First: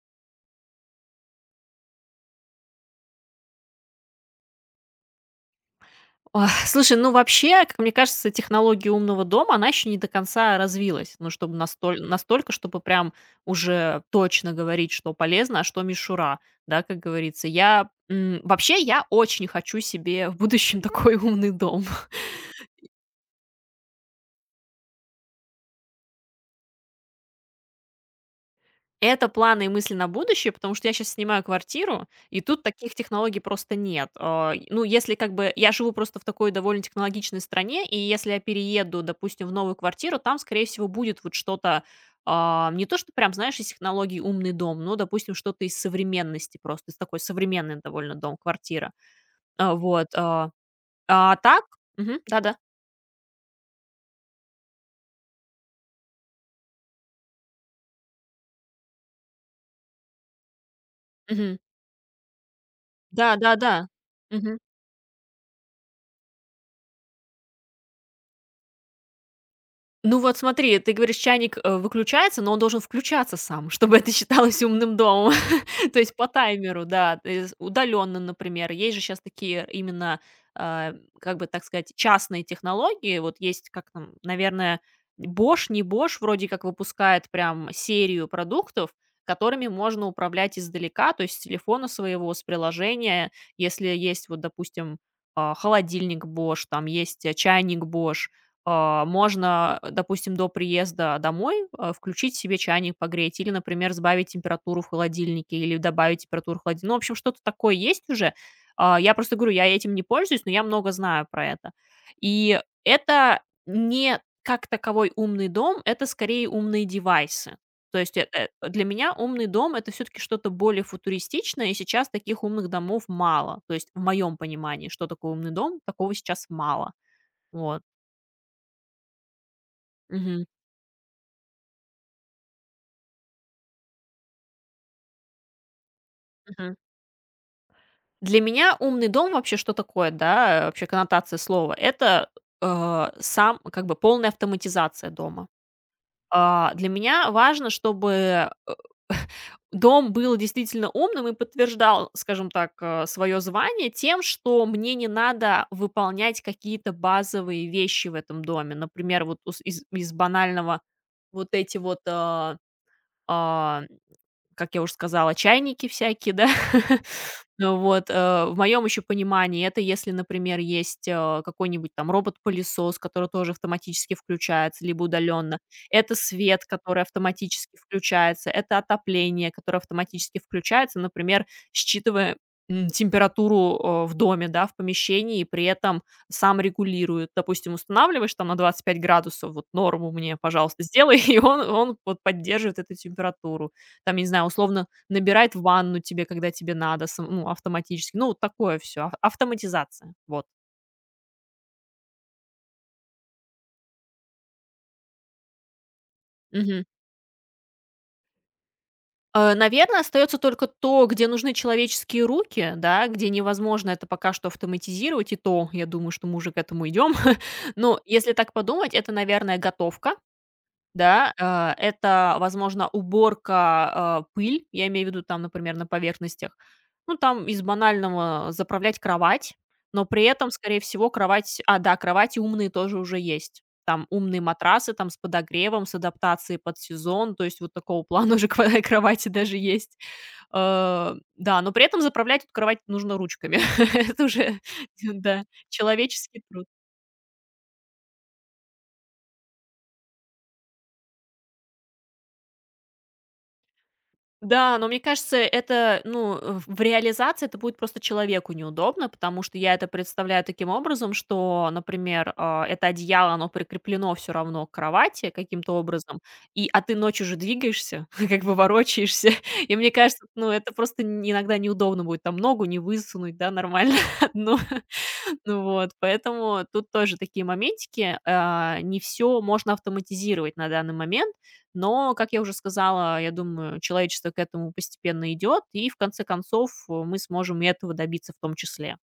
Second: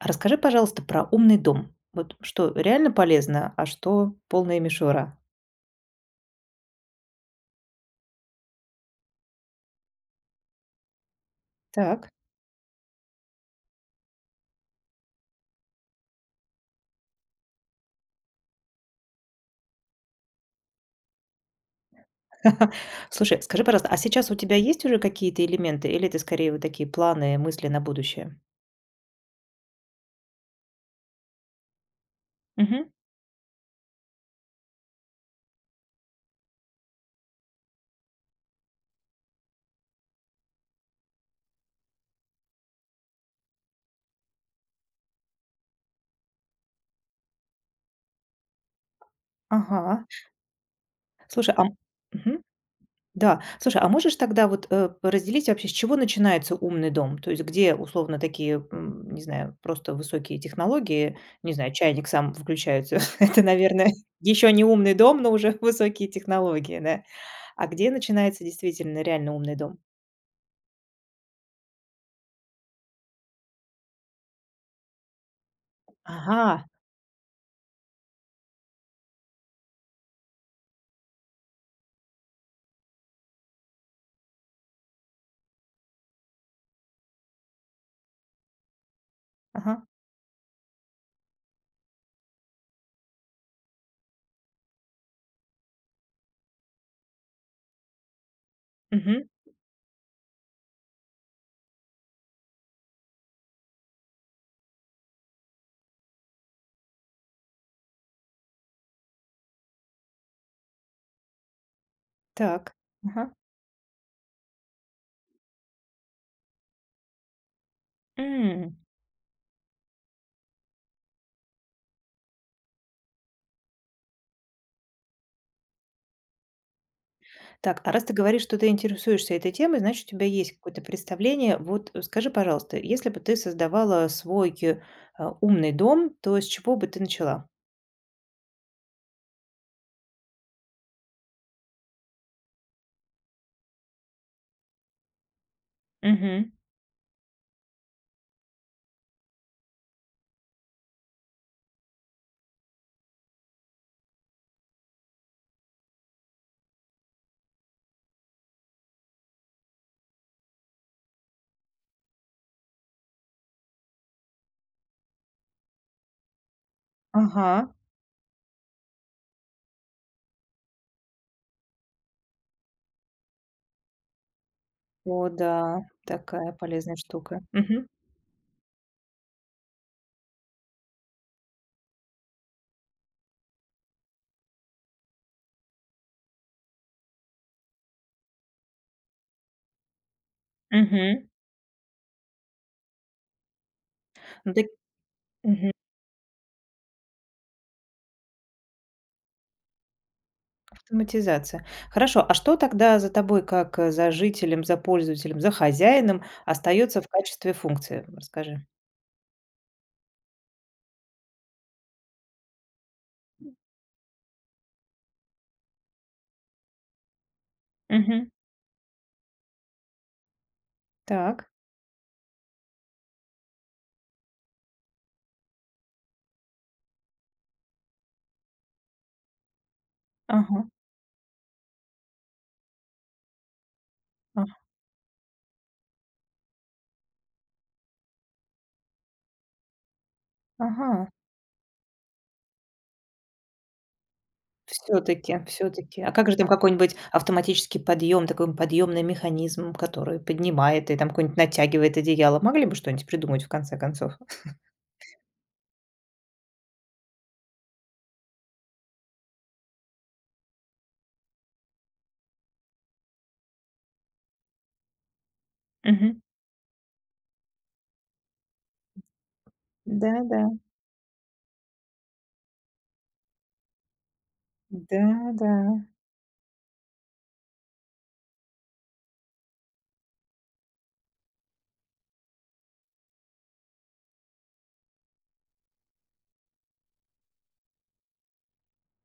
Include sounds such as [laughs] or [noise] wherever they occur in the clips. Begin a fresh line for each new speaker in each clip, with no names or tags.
А расскажи, пожалуйста, про умный дом. Вот что реально полезно, а что полная мишура?
Ох, слушай, ну вообще, как мне кажется, технология умного дома, она еще не до конца развилась. Ну, чтобы настоль
Так.
настолько, чтобы прям уже точно говорить, что полезно, а что мишура, да, как говорится. Вообще, я очень хочу себе в будущем [laughs] такой умный дом.
[laughs] Слушай, скажи, пожалуйста, а сейчас у тебя есть уже какие-то элементы, или это скорее вот такие планы, мысли на будущее?
Это планы и мысли на будущее, потому что я сейчас снимаю квартиру, и тут
Мгм.
таких технологий просто нет. И ну, если как бы я живу просто в такой довольно технологичной стране, и если я перееду, допустим, в новую квартиру, там, скорее всего, будет вот что-то, не то, что прям, знаешь, из технологий умный дом, но, допустим, что-то из современности просто, из такой современный довольно дом, квартира. А,
Ага.
вот, а, а
Слушай,
так
а
Мгм,
мгм.
да-да,
Да. Слушай, а можешь тогда вот разделить вообще, с чего начинается умный дом? То есть где, условно, такие, не знаю, просто высокие технологии, не
мгм,
знаю, чайник сам включается. [laughs] Это,
да-да-да.
наверное, еще не умный дом, но уже [laughs] высокие технологии, да. А где начинается действительно реально умный дом?
Ну вот смотри, ты говоришь, чайник, выключается, но он должен включаться сам, [laughs] чтобы это считалось умным домом. [laughs] То есть по
Ага,
таймеру, да, удаленно, например. Есть же сейчас такие именно, а, как бы так сказать, частные технологии. Вот есть как там, наверное, Bosch, не Bosch вроде как выпускает прям серию продуктов, которыми
ага,
можно управлять издалека, то есть с телефона своего, с приложения. Если есть вот, допустим, холодильник Bosch, там есть, чайник Bosch,
мгм,
можно, допустим, до приезда домой, включить себе чайник погреть или, например, сбавить температуру в холодильнике или добавить температуру в холодильнике. Ну, в общем, что-то такое есть уже. Я просто говорю, я этим не пользуюсь, но я много знаю про это. И
так, ага.
это не как таковой умный дом, это скорее умные девайсы. То есть
М.
для меня умный дом это все-таки что-то более футуристичное, и сейчас таких умных домов мало. То есть в моем понимании, что такое умный дом, такого сейчас мало.
Так,
Вот.
а раз ты говоришь, что ты интересуешься этой темой, значит, у тебя есть какое-то представление. Вот скажи, пожалуйста, если бы ты создавала свой умный дом, то с чего
Мгм.
бы ты начала?
Для меня умный дом вообще что такое, да, вообще коннотация слова? Это, сам как бы полная автоматизация дома.
Мгм.
Для меня важно, чтобы, э, [laughs] дом был действительно умным и подтверждал, скажем так, свое звание тем, что мне не надо выполнять какие-то базовые вещи в этом доме. Например, вот ус из из банального вот эти вот, а, как я уже сказала, чайники всякие, да. [laughs]
Ага.
Ну вот, в моем еще понимании это если, например, есть, какой-нибудь там робот-пылесос, который тоже автоматически включается, либо
О, да,
удаленно. Это
такая
свет,
полезная
который
штука.
автоматически
Мгм.
включается, это отопление, которое автоматически включается, например, считывая, температуру, в доме, да, в помещении, и при этом сам регулирует. Допустим, устанавливаешь там на 25 градусов, вот норму мне, пожалуйста, сделай,
Мгм.
[laughs] и он вот поддерживает эту температуру. Там, я не знаю,
Ну,
условно набирает
мгм.
ванну тебе, когда тебе надо, сам ну, автоматически. Ну, вот такое все автоматизация, вот.
Автоматизация. Хорошо, а что тогда за тобой, как, за жителем, за пользователем, за хозяином
Мгм.
остается в качестве функции? Расскажи.
Наверное, остается только то, где нужны человеческие руки, да, где невозможно это пока что автоматизировать, и то, я думаю, что мы уже к этому идем. [laughs] Но
Мгм.
если так подумать, это, наверное, готовка. Да,
Так.
это, возможно, уборка, пыль, я имею в виду там, например, на поверхностях. Ну, там из банального заправлять кровать, но при этом,
Ага.
скорее всего, кровать да, кровати умные тоже уже есть. Там умные
А.
матрасы, там с подогревом, с адаптацией под сезон, то есть вот такого плана уже [laughs] кровати даже есть.
Ага.
Да, но при этом заправлять эту кровать нужно ручками. [laughs] Это уже,
все
[laughs]
таки
да,
все таки а как же
человеческий
там
труд.
какой-нибудь автоматический подъем, такой подъемный механизм, который поднимает и там какое-нибудь натягивает одеяло? Могли бы что-нибудь придумать в конце концов? [laughs]
Да, но мне кажется, это, ну, в реализации это будет просто человеку неудобно, потому что я это представляю таким образом, что, например, это одеяло, оно прикреплено все равно к кровати каким-то
Мгм.
образом, и ты ночью же двигаешься, [laughs] как бы ворочаешься, [laughs] и мне кажется,
Да-да.
ну, это просто н иногда неудобно будет там ногу не высунуть, да, нормально [laughs] одну.
Да-да.
Ну вот, поэтому тут тоже такие моментики. Не все можно автоматизировать на данный момент, но, как я уже сказала, я думаю, человечество к этому постепенно идет, и в конце концов мы сможем и этого добиться в том числе.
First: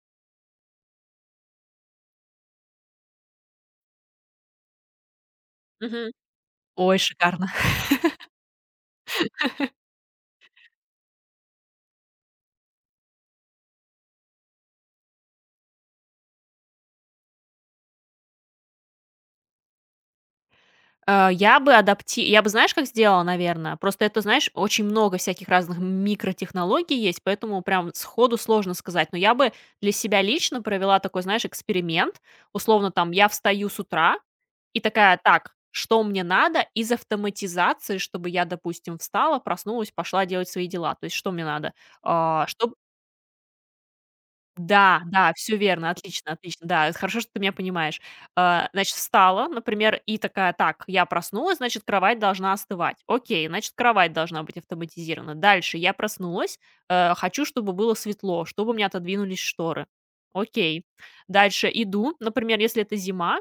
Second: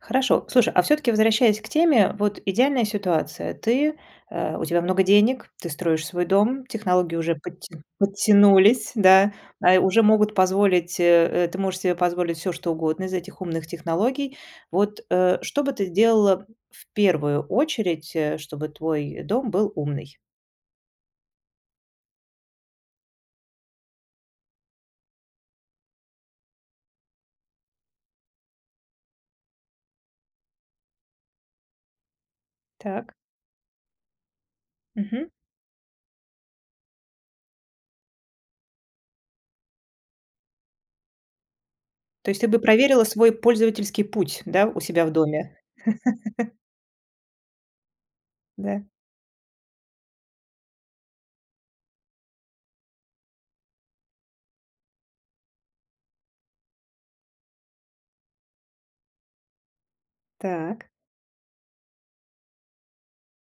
Хорошо. Слушай, а все-таки возвращаясь к теме, вот идеальная ситуация. Ты, у тебя много денег, ты строишь
Мгм.
свой дом,
Ой,
технологии уже
шикарно.
подтянулись, да, уже могут позволить, ты можешь себе позволить все, что угодно из этих умных технологий. Вот что бы ты делала в первую очередь, чтобы твой дом был умный?
Я бы знаешь, как сделала, наверное. Просто это, знаешь, очень много всяких разных микротехнологий есть, поэтому прям сходу сложно сказать. Но я бы для себя лично провела такой, знаешь, эксперимент. Условно, там,
Так.
я встаю с утра и такая:
Мгм.
"Так, что мне надо из автоматизации, чтобы я, допустим, встала, проснулась, пошла делать свои дела?" То есть что мне надо?
То есть
А,
ты бы проверила свой пользовательский путь, да, у
да,
себя в
да,
доме.
все верно, отлично, отлично, да, это хорошо, что ты меня понимаешь.
Да.
Значит, встала, например, и такая: "Так, я проснулась, значит, кровать должна остывать". Окей, значит, кровать должна быть автоматизирована. Дальше я проснулась, хочу, чтобы было светло, чтобы у меня отодвинулись шторы. Окей.
Так.
Дальше иду, например, если это зима,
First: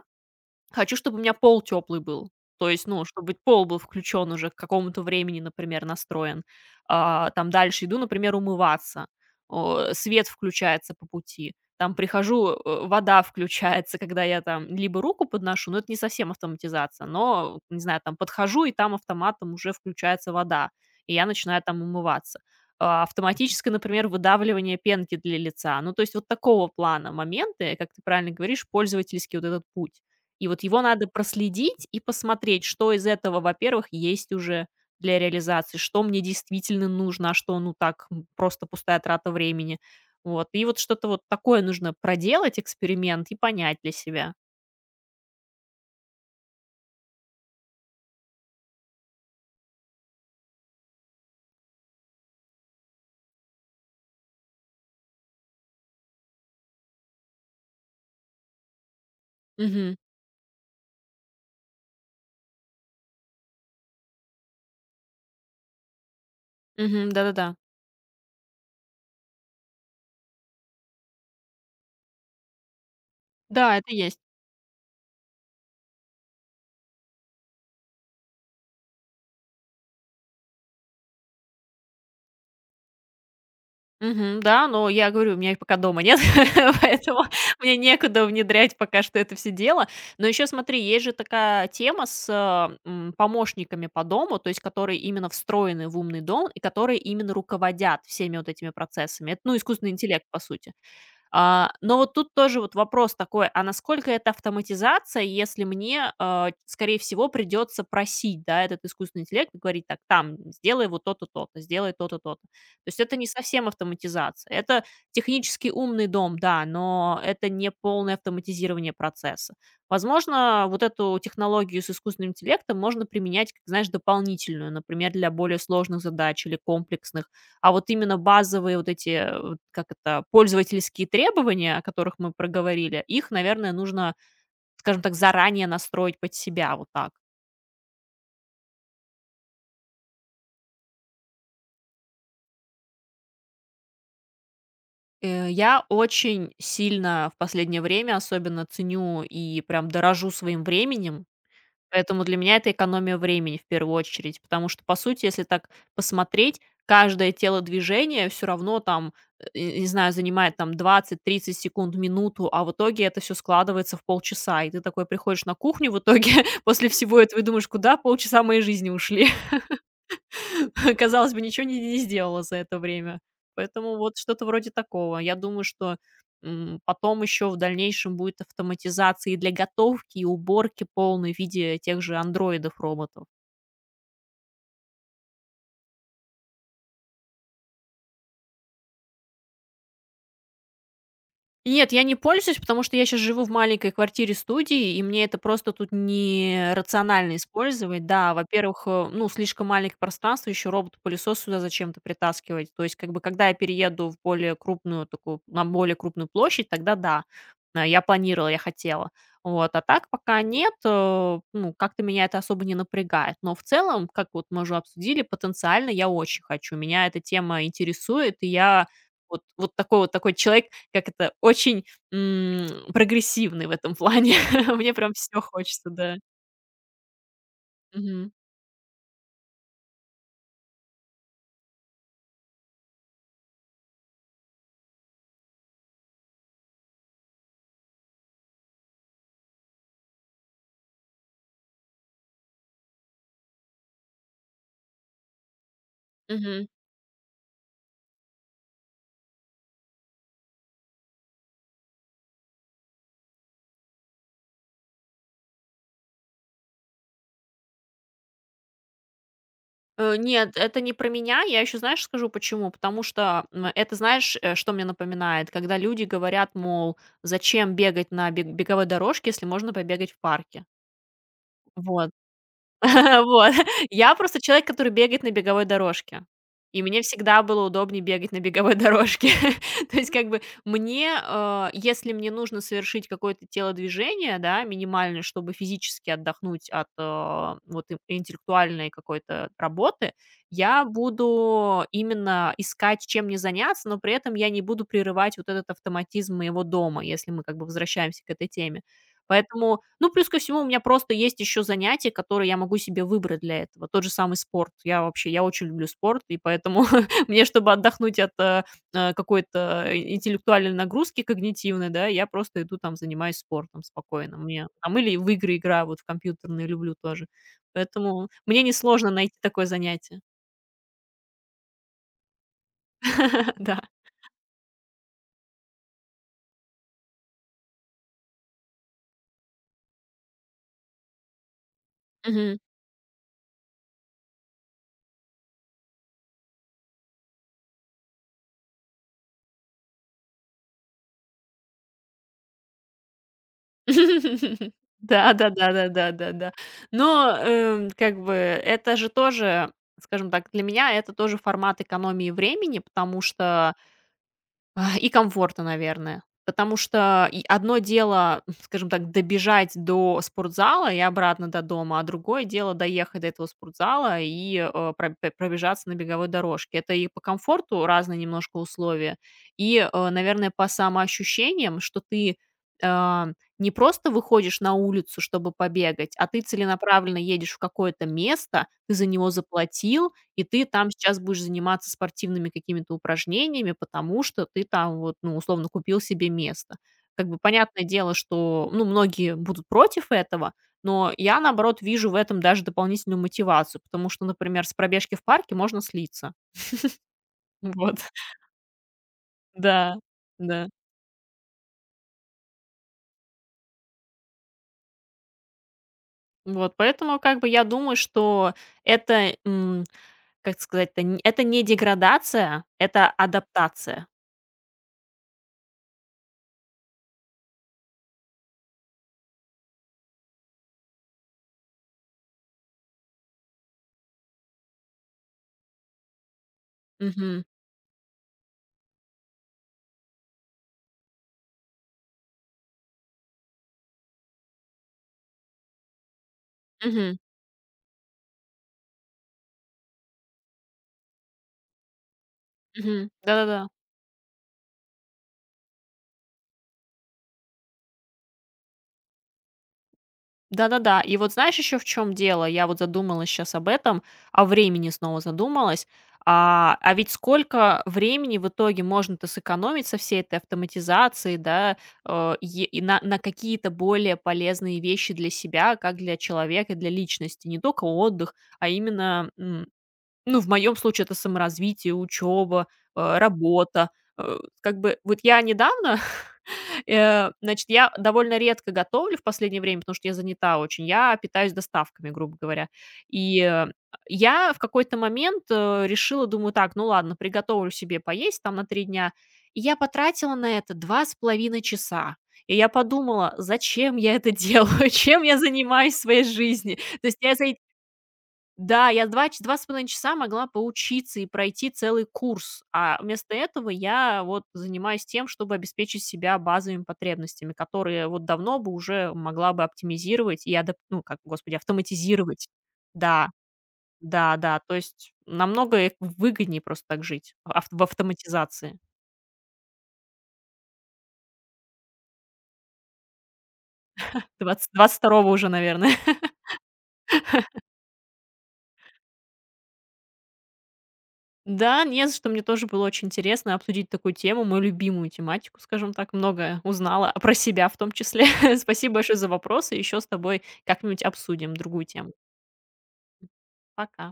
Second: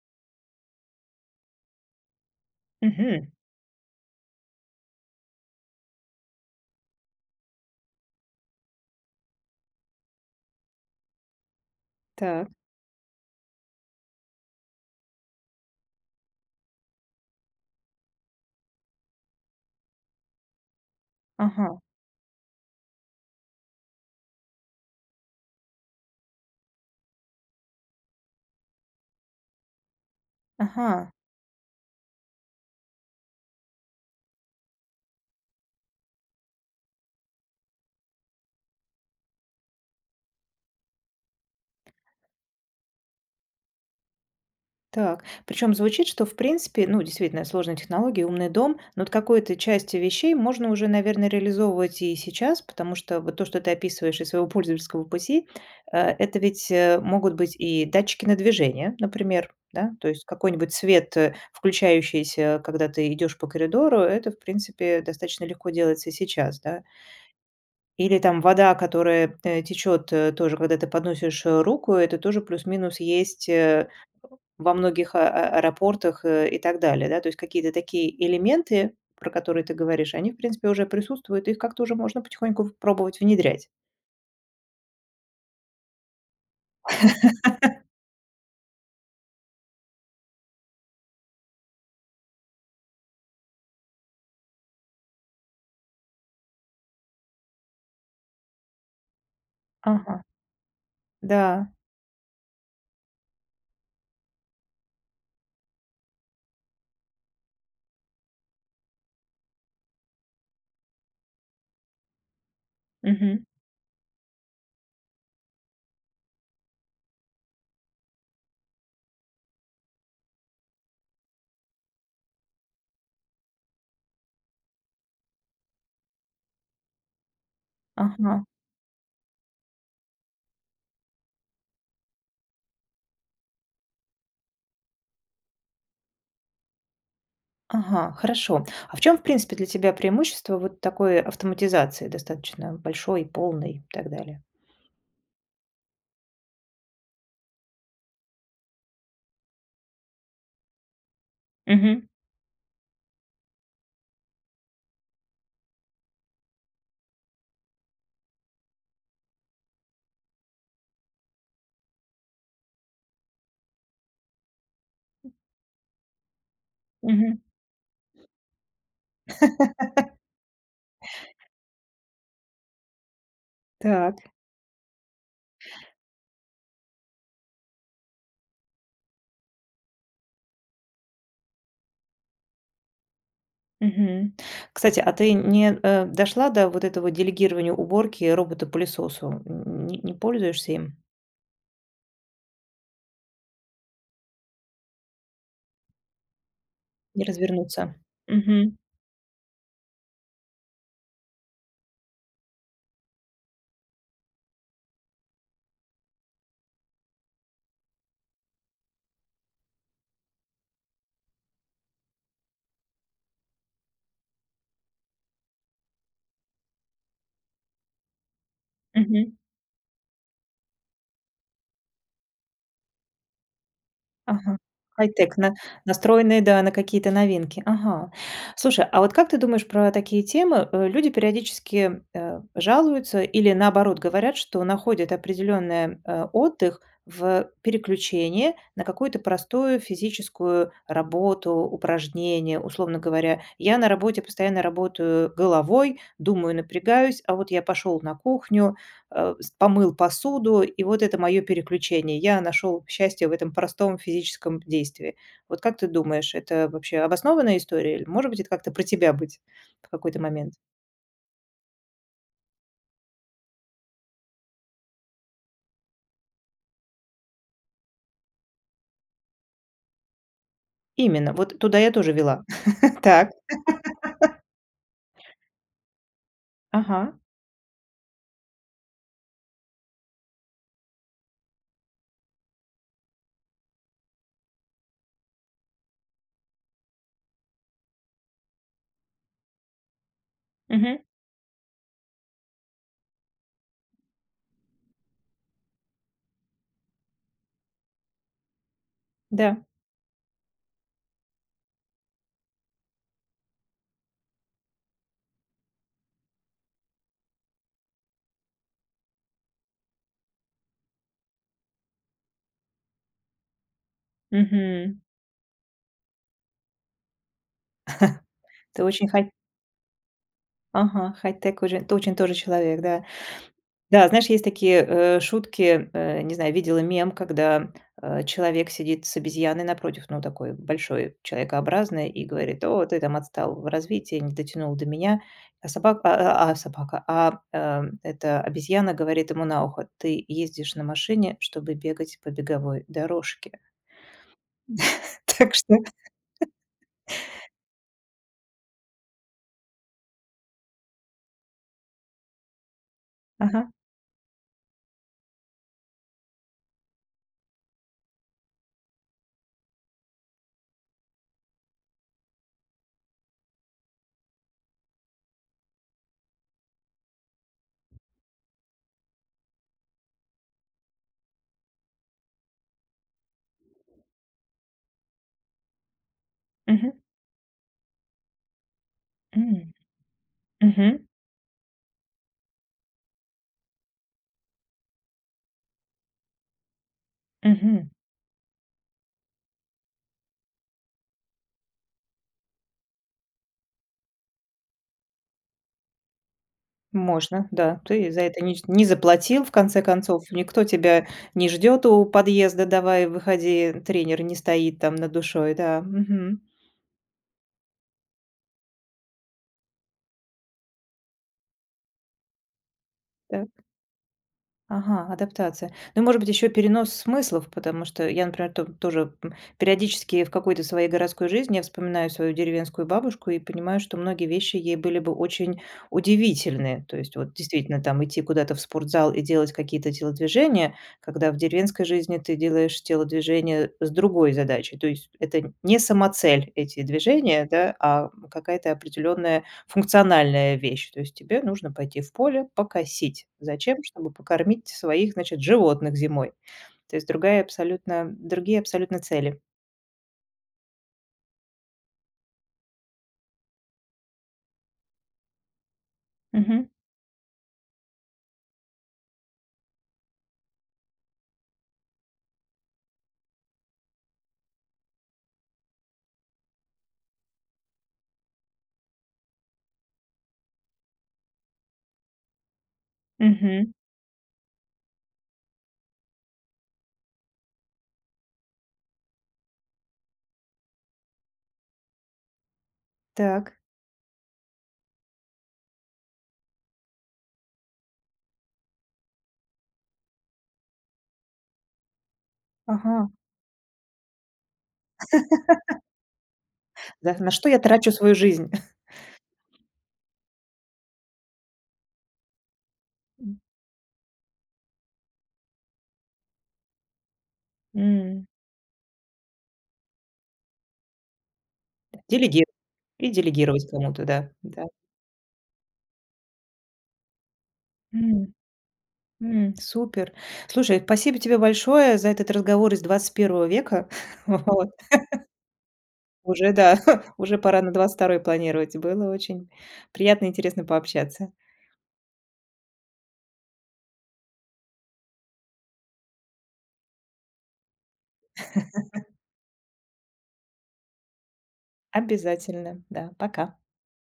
хочу, чтобы у меня пол теплый был. То есть, ну,
Мгм.
чтобы пол был включен уже к какому-то времени, например, настроен. Там дальше иду, например, умываться. О, свет включается по пути. Там
Так.
прихожу, вода [laughs] включается, когда я там либо руку подношу, но это не совсем автоматизация, но, не знаю, там подхожу, и там автоматом уже включается вода, и я начинаю
Ага.
там умываться. Автоматическое, например, выдавливание пенки для лица. Ну, то есть вот такого плана моменты, как ты правильно говоришь, пользовательский вот этот путь. И вот его надо
Ага.
проследить и посмотреть, что из этого, во-первых, есть уже для реализации, что мне действительно нужно, а что, ну, так, просто пустая трата времени. Вот. И вот что-то вот такое нужно проделать, эксперимент, и понять для себя.
Так, причем звучит, что в принципе, ну, действительно, сложная технология, умный дом, но вот какой-то части вещей можно уже, наверное, реализовывать и сейчас, потому что вот то, что ты описываешь из своего пользовательского пути, это ведь могут быть и датчики на движение, например, да,
Мгм.
то есть какой-нибудь свет, включающийся, когда ты идешь по коридору, это, в принципе, достаточно легко делается и сейчас, да.
Мгм. Да-да-да.
Или там вода, которая течет тоже, когда ты подносишь руку, это тоже плюс-минус есть
Да, это есть.
во многих аэропортах, и так далее, да. То есть какие-то такие элементы, про которые ты говоришь, они, в принципе, уже присутствуют, их как-то уже можно потихоньку пробовать внедрять.
Мгм. Да, но я говорю, у меня их пока дома нет, [laughs] поэтому мне некуда внедрять пока что это все дело. Но еще смотри, есть же такая тема с помощниками по дому, то есть которые именно встроены в умный дом и которые именно руководят всеми вот этими процессами. Это, ну, искусственный
Ага,
интеллект, по сути.
да,
Но вот тут тоже вот вопрос такой, а насколько это автоматизация, если мне, скорее всего, придется просить, да, этот искусственный интеллект, и говорить так, там, сделай вот то-то, то-то, сделай то-то, то-то. То есть это не
мгм,
совсем автоматизация. Это технически умный дом, да, но это не полное автоматизирование процесса. Возможно, вот эту технологию с искусственным интеллектом можно применять, как, знаешь, дополнительную, например, для более сложных задач или комплексных, вот именно
ага,
базовые вот эти, вот как это, пользовательские требования, о которых мы проговорили, их, наверное, нужно, скажем так, заранее настроить под себя вот так.
ага, хорошо. А в чем, в принципе, для тебя преимущество вот такой автоматизации, достаточно большой, полной и так далее?
Я очень сильно в последнее время особенно ценю и прям дорожу своим временем.
Мгм,
Поэтому для меня это экономия времени в первую очередь, потому что, по сути, если так посмотреть, каждое телодвижение все равно там, и не знаю, занимает там двадцать-тридцать секунд, минуту, а в итоге это все складывается в полчаса. И ты такой приходишь на кухню в итоге [laughs] после всего
мгм.
этого и думаешь: "Куда полчаса моей жизни ушли?"
[laughs]
[laughs] Казалось бы, ничего не сделала за это время. Поэтому вот
Так,
что-то вроде такого. Я думаю, что, потом еще в дальнейшем будет автоматизация и для готовки, и уборки полной в виде тех же андроидов-роботов.
мгм. Кстати, а ты не, дошла до вот этого делегирования уборки роботу-пылесосу? Н не не пользуешься им?
Нет, я не пользуюсь, потому что я сейчас живу в маленькой квартире-студии, и мне это просто тут не
Не
рационально
развернуться.
использовать. Да,
Мгм.
во-первых, ну, слишком маленькое пространство, еще робот-пылесос сюда зачем-то притаскивать. То есть, как бы, когда я перееду в более крупную такую, на более крупную площадь, тогда да, я планировала, я хотела. Вот, а так пока нет, ну, как-то меня это особо не напрягает. Но в целом, как вот мы уже обсудили, потенциально я очень хочу. Меня эта тема интересует, и я
Мгм.
вот такой человек, как это, очень, м, прогрессивный в этом плане.
Ага.
[laughs] Мне прям
Хай-тек,
все
на
хочется, да.
настроенные, да, на какие-то новинки. Ага.
Мгм.
Слушай, а вот как ты думаешь про такие темы? Люди периодически, жалуются или, наоборот, говорят, что находят определенный отдых в переключении на какую-то простую физическую работу, упражнение. Условно говоря, я на работе постоянно работаю головой, думаю,
Мгм.
напрягаюсь, а вот я пошел на кухню, с помыл посуду, и вот это мое переключение. Я нашел счастье в этом простом физическом действии. Вот как ты думаешь, это вообще обоснованная история? Или, может быть, это как-то про тебя быть в какой-то момент?
Нет, это не про меня. Я еще, знаешь, скажу почему. Потому что, это, знаешь, что мне напоминает? Когда люди говорят, мол: "Зачем бегать на беговой дорожке, если можно побегать в парке?"
Именно, вот туда я тоже
Вот.
вела. [laughs]
[laughs]
Так,
Вот. Я просто человек, который бегает на беговой дорожке. И
ага,
мне всегда было удобнее бегать на беговой дорожке. [laughs] То есть, как бы мне, если мне нужно совершить какое-то телодвижение, да, минимальное, чтобы физически отдохнуть от вот интеллектуальной какой-то работы, я
мгм,
буду именно искать, чем мне заняться, но при этом я не буду прерывать вот этот автоматизм моего дома, если мы как бы возвращаемся к этой теме.
да,
Поэтому, ну, плюс ко всему, у меня просто есть еще занятия, которые я могу себе выбрать для этого. Тот же самый спорт. Я вообще, я очень люблю спорт, и поэтому [laughs] мне, чтобы отдохнуть от какой-то интеллектуальной нагрузки когнитивной, да, я просто иду там занимаюсь спортом спокойно. Мне там
мгм.
или в игры играю, вот в компьютерные люблю тоже. Поэтому мне
Ты очень
несложно
хай...
найти такое занятие.
Ага, хай-тек уже, ты очень тоже человек, да.
[laughs] Да.
Да, знаешь, есть такие, шутки, не знаю, видела мем, когда, человек сидит с обезьяной напротив, ну, такой большой, человекообразный, и говорит: "О, ты там отстал в развитии, не дотянул до меня". А собак а собака, эта обезьяна говорит ему на ухо: "Ты ездишь на машине, чтобы бегать по беговой дорожке".
[laughs]
[laughs]
Да, да,
Так
да,
что
да, да, да, да. Но, как бы это же тоже, скажем так, для меня это тоже формат экономии времени, потому
Ага.
что и комфорта, наверное. Потому что и одно дело, [laughs] скажем так, добежать до спортзала и обратно до дома, а другое дело доехать до этого спортзала и пробежаться на беговой дорожке. Это и по комфорту разные немножко условия, и, наверное, по самоощущениям, что ты а, не просто выходишь на улицу, чтобы побегать, а ты
Мгм.
целенаправленно едешь в какое-то место, ты за него
М.
заплатил, и ты там
Мгм.
сейчас будешь заниматься спортивными какими-то упражнениями, потому что ты там вот, ну, условно, купил себе место. Как бы понятное
Мгм.
дело, что, ну, многие будут против этого, но я, наоборот, вижу в этом даже дополнительную мотивацию, потому что, например, с пробежки в парке можно слиться.
Можно, да.
Вот,
Ты за
[laughs]
это не заплатил, в конце
да,
концов. Никто
да.
тебя не ждет у подъезда: "Давай, выходи". Тренер не стоит там над душой, да. Мгм.
Вот, поэтому как бы я думаю, что это, как сказать-то, это не деградация, это
Да.
адаптация.
Ага, адаптация. Ну, и, может быть, еще перенос смыслов, потому что я, например, тоже периодически в какой-то своей городской жизни я вспоминаю свою деревенскую бабушку и понимаю, что многие вещи ей были бы очень удивительны. То есть вот
Мгм.
действительно там идти куда-то в спортзал и делать какие-то телодвижения, когда в деревенской жизни ты делаешь телодвижения с другой задачей. То есть это не самоцель эти
Мгм.
движения, да, а какая-то определенная функциональная вещь. То есть тебе нужно пойти в поле
Мгм.
покосить.
Да-да-да.
Зачем? Чтобы покормить своих, значит, животных зимой. То есть другая абсолютно другие абсолютно цели.
Да-да-да. И вот знаешь еще в чем дело? Я вот задумалась сейчас об этом, о времени снова задумалась.
Мгм.
Ведь сколько времени в итоге можно-то сэкономить со всей этой автоматизацией, да, э, е и на какие-то более полезные вещи для себя, как для человека, для личности. Не только отдых, а именно, ну, в моем случае это саморазвитие, учеба,
Мгм.
работа. Э, как бы вот я недавно значит, я довольно редко готовлю в последнее время, потому что я занята очень. Я питаюсь доставками, грубо говоря. И,
Так.
я в какой-то момент, решила, думаю: "Так, ну ладно, приготовлю себе поесть там на 3 дня". И я потратила на это 2,5 часа. И я
Ага.
подумала: "Зачем я это делаю? [laughs] Чем я занимаюсь в своей жизни?" То
Да,
есть
на
я за
что я трачу свою жизнь?
да, я 2,5 часа могла поучиться и пройти целый курс, а вместо
[laughs]
этого я вот занимаюсь тем, чтобы обеспечить себя базовыми потребностями, которые вот
М.
давно бы уже могла бы оптимизировать и адап ну, как, господи, автоматизировать.
Делегировать. И
Да,
делегировать кому-то, да,
да-да,
да.
то есть намного, выгоднее просто так жить, ав в
М,
автоматизации.
супер. Слушай, спасибо тебе большое за этот разговор из 21-го века.
[laughs]
[laughs]
двадцать
Вот.
двадцать второго уже, наверное.
Уже, да, [laughs] уже пора на 22-й планировать. Было очень приятно и интересно пообщаться.
Да, не за что. Мне тоже было очень интересно обсудить такую тему, мою любимую тематику, скажем так. Многое узнала про себя в том числе. [laughs] Спасибо большое за вопросы. Еще с тобой как-нибудь обсудим другую тему.
Обязательно, да. Пока.
Пока.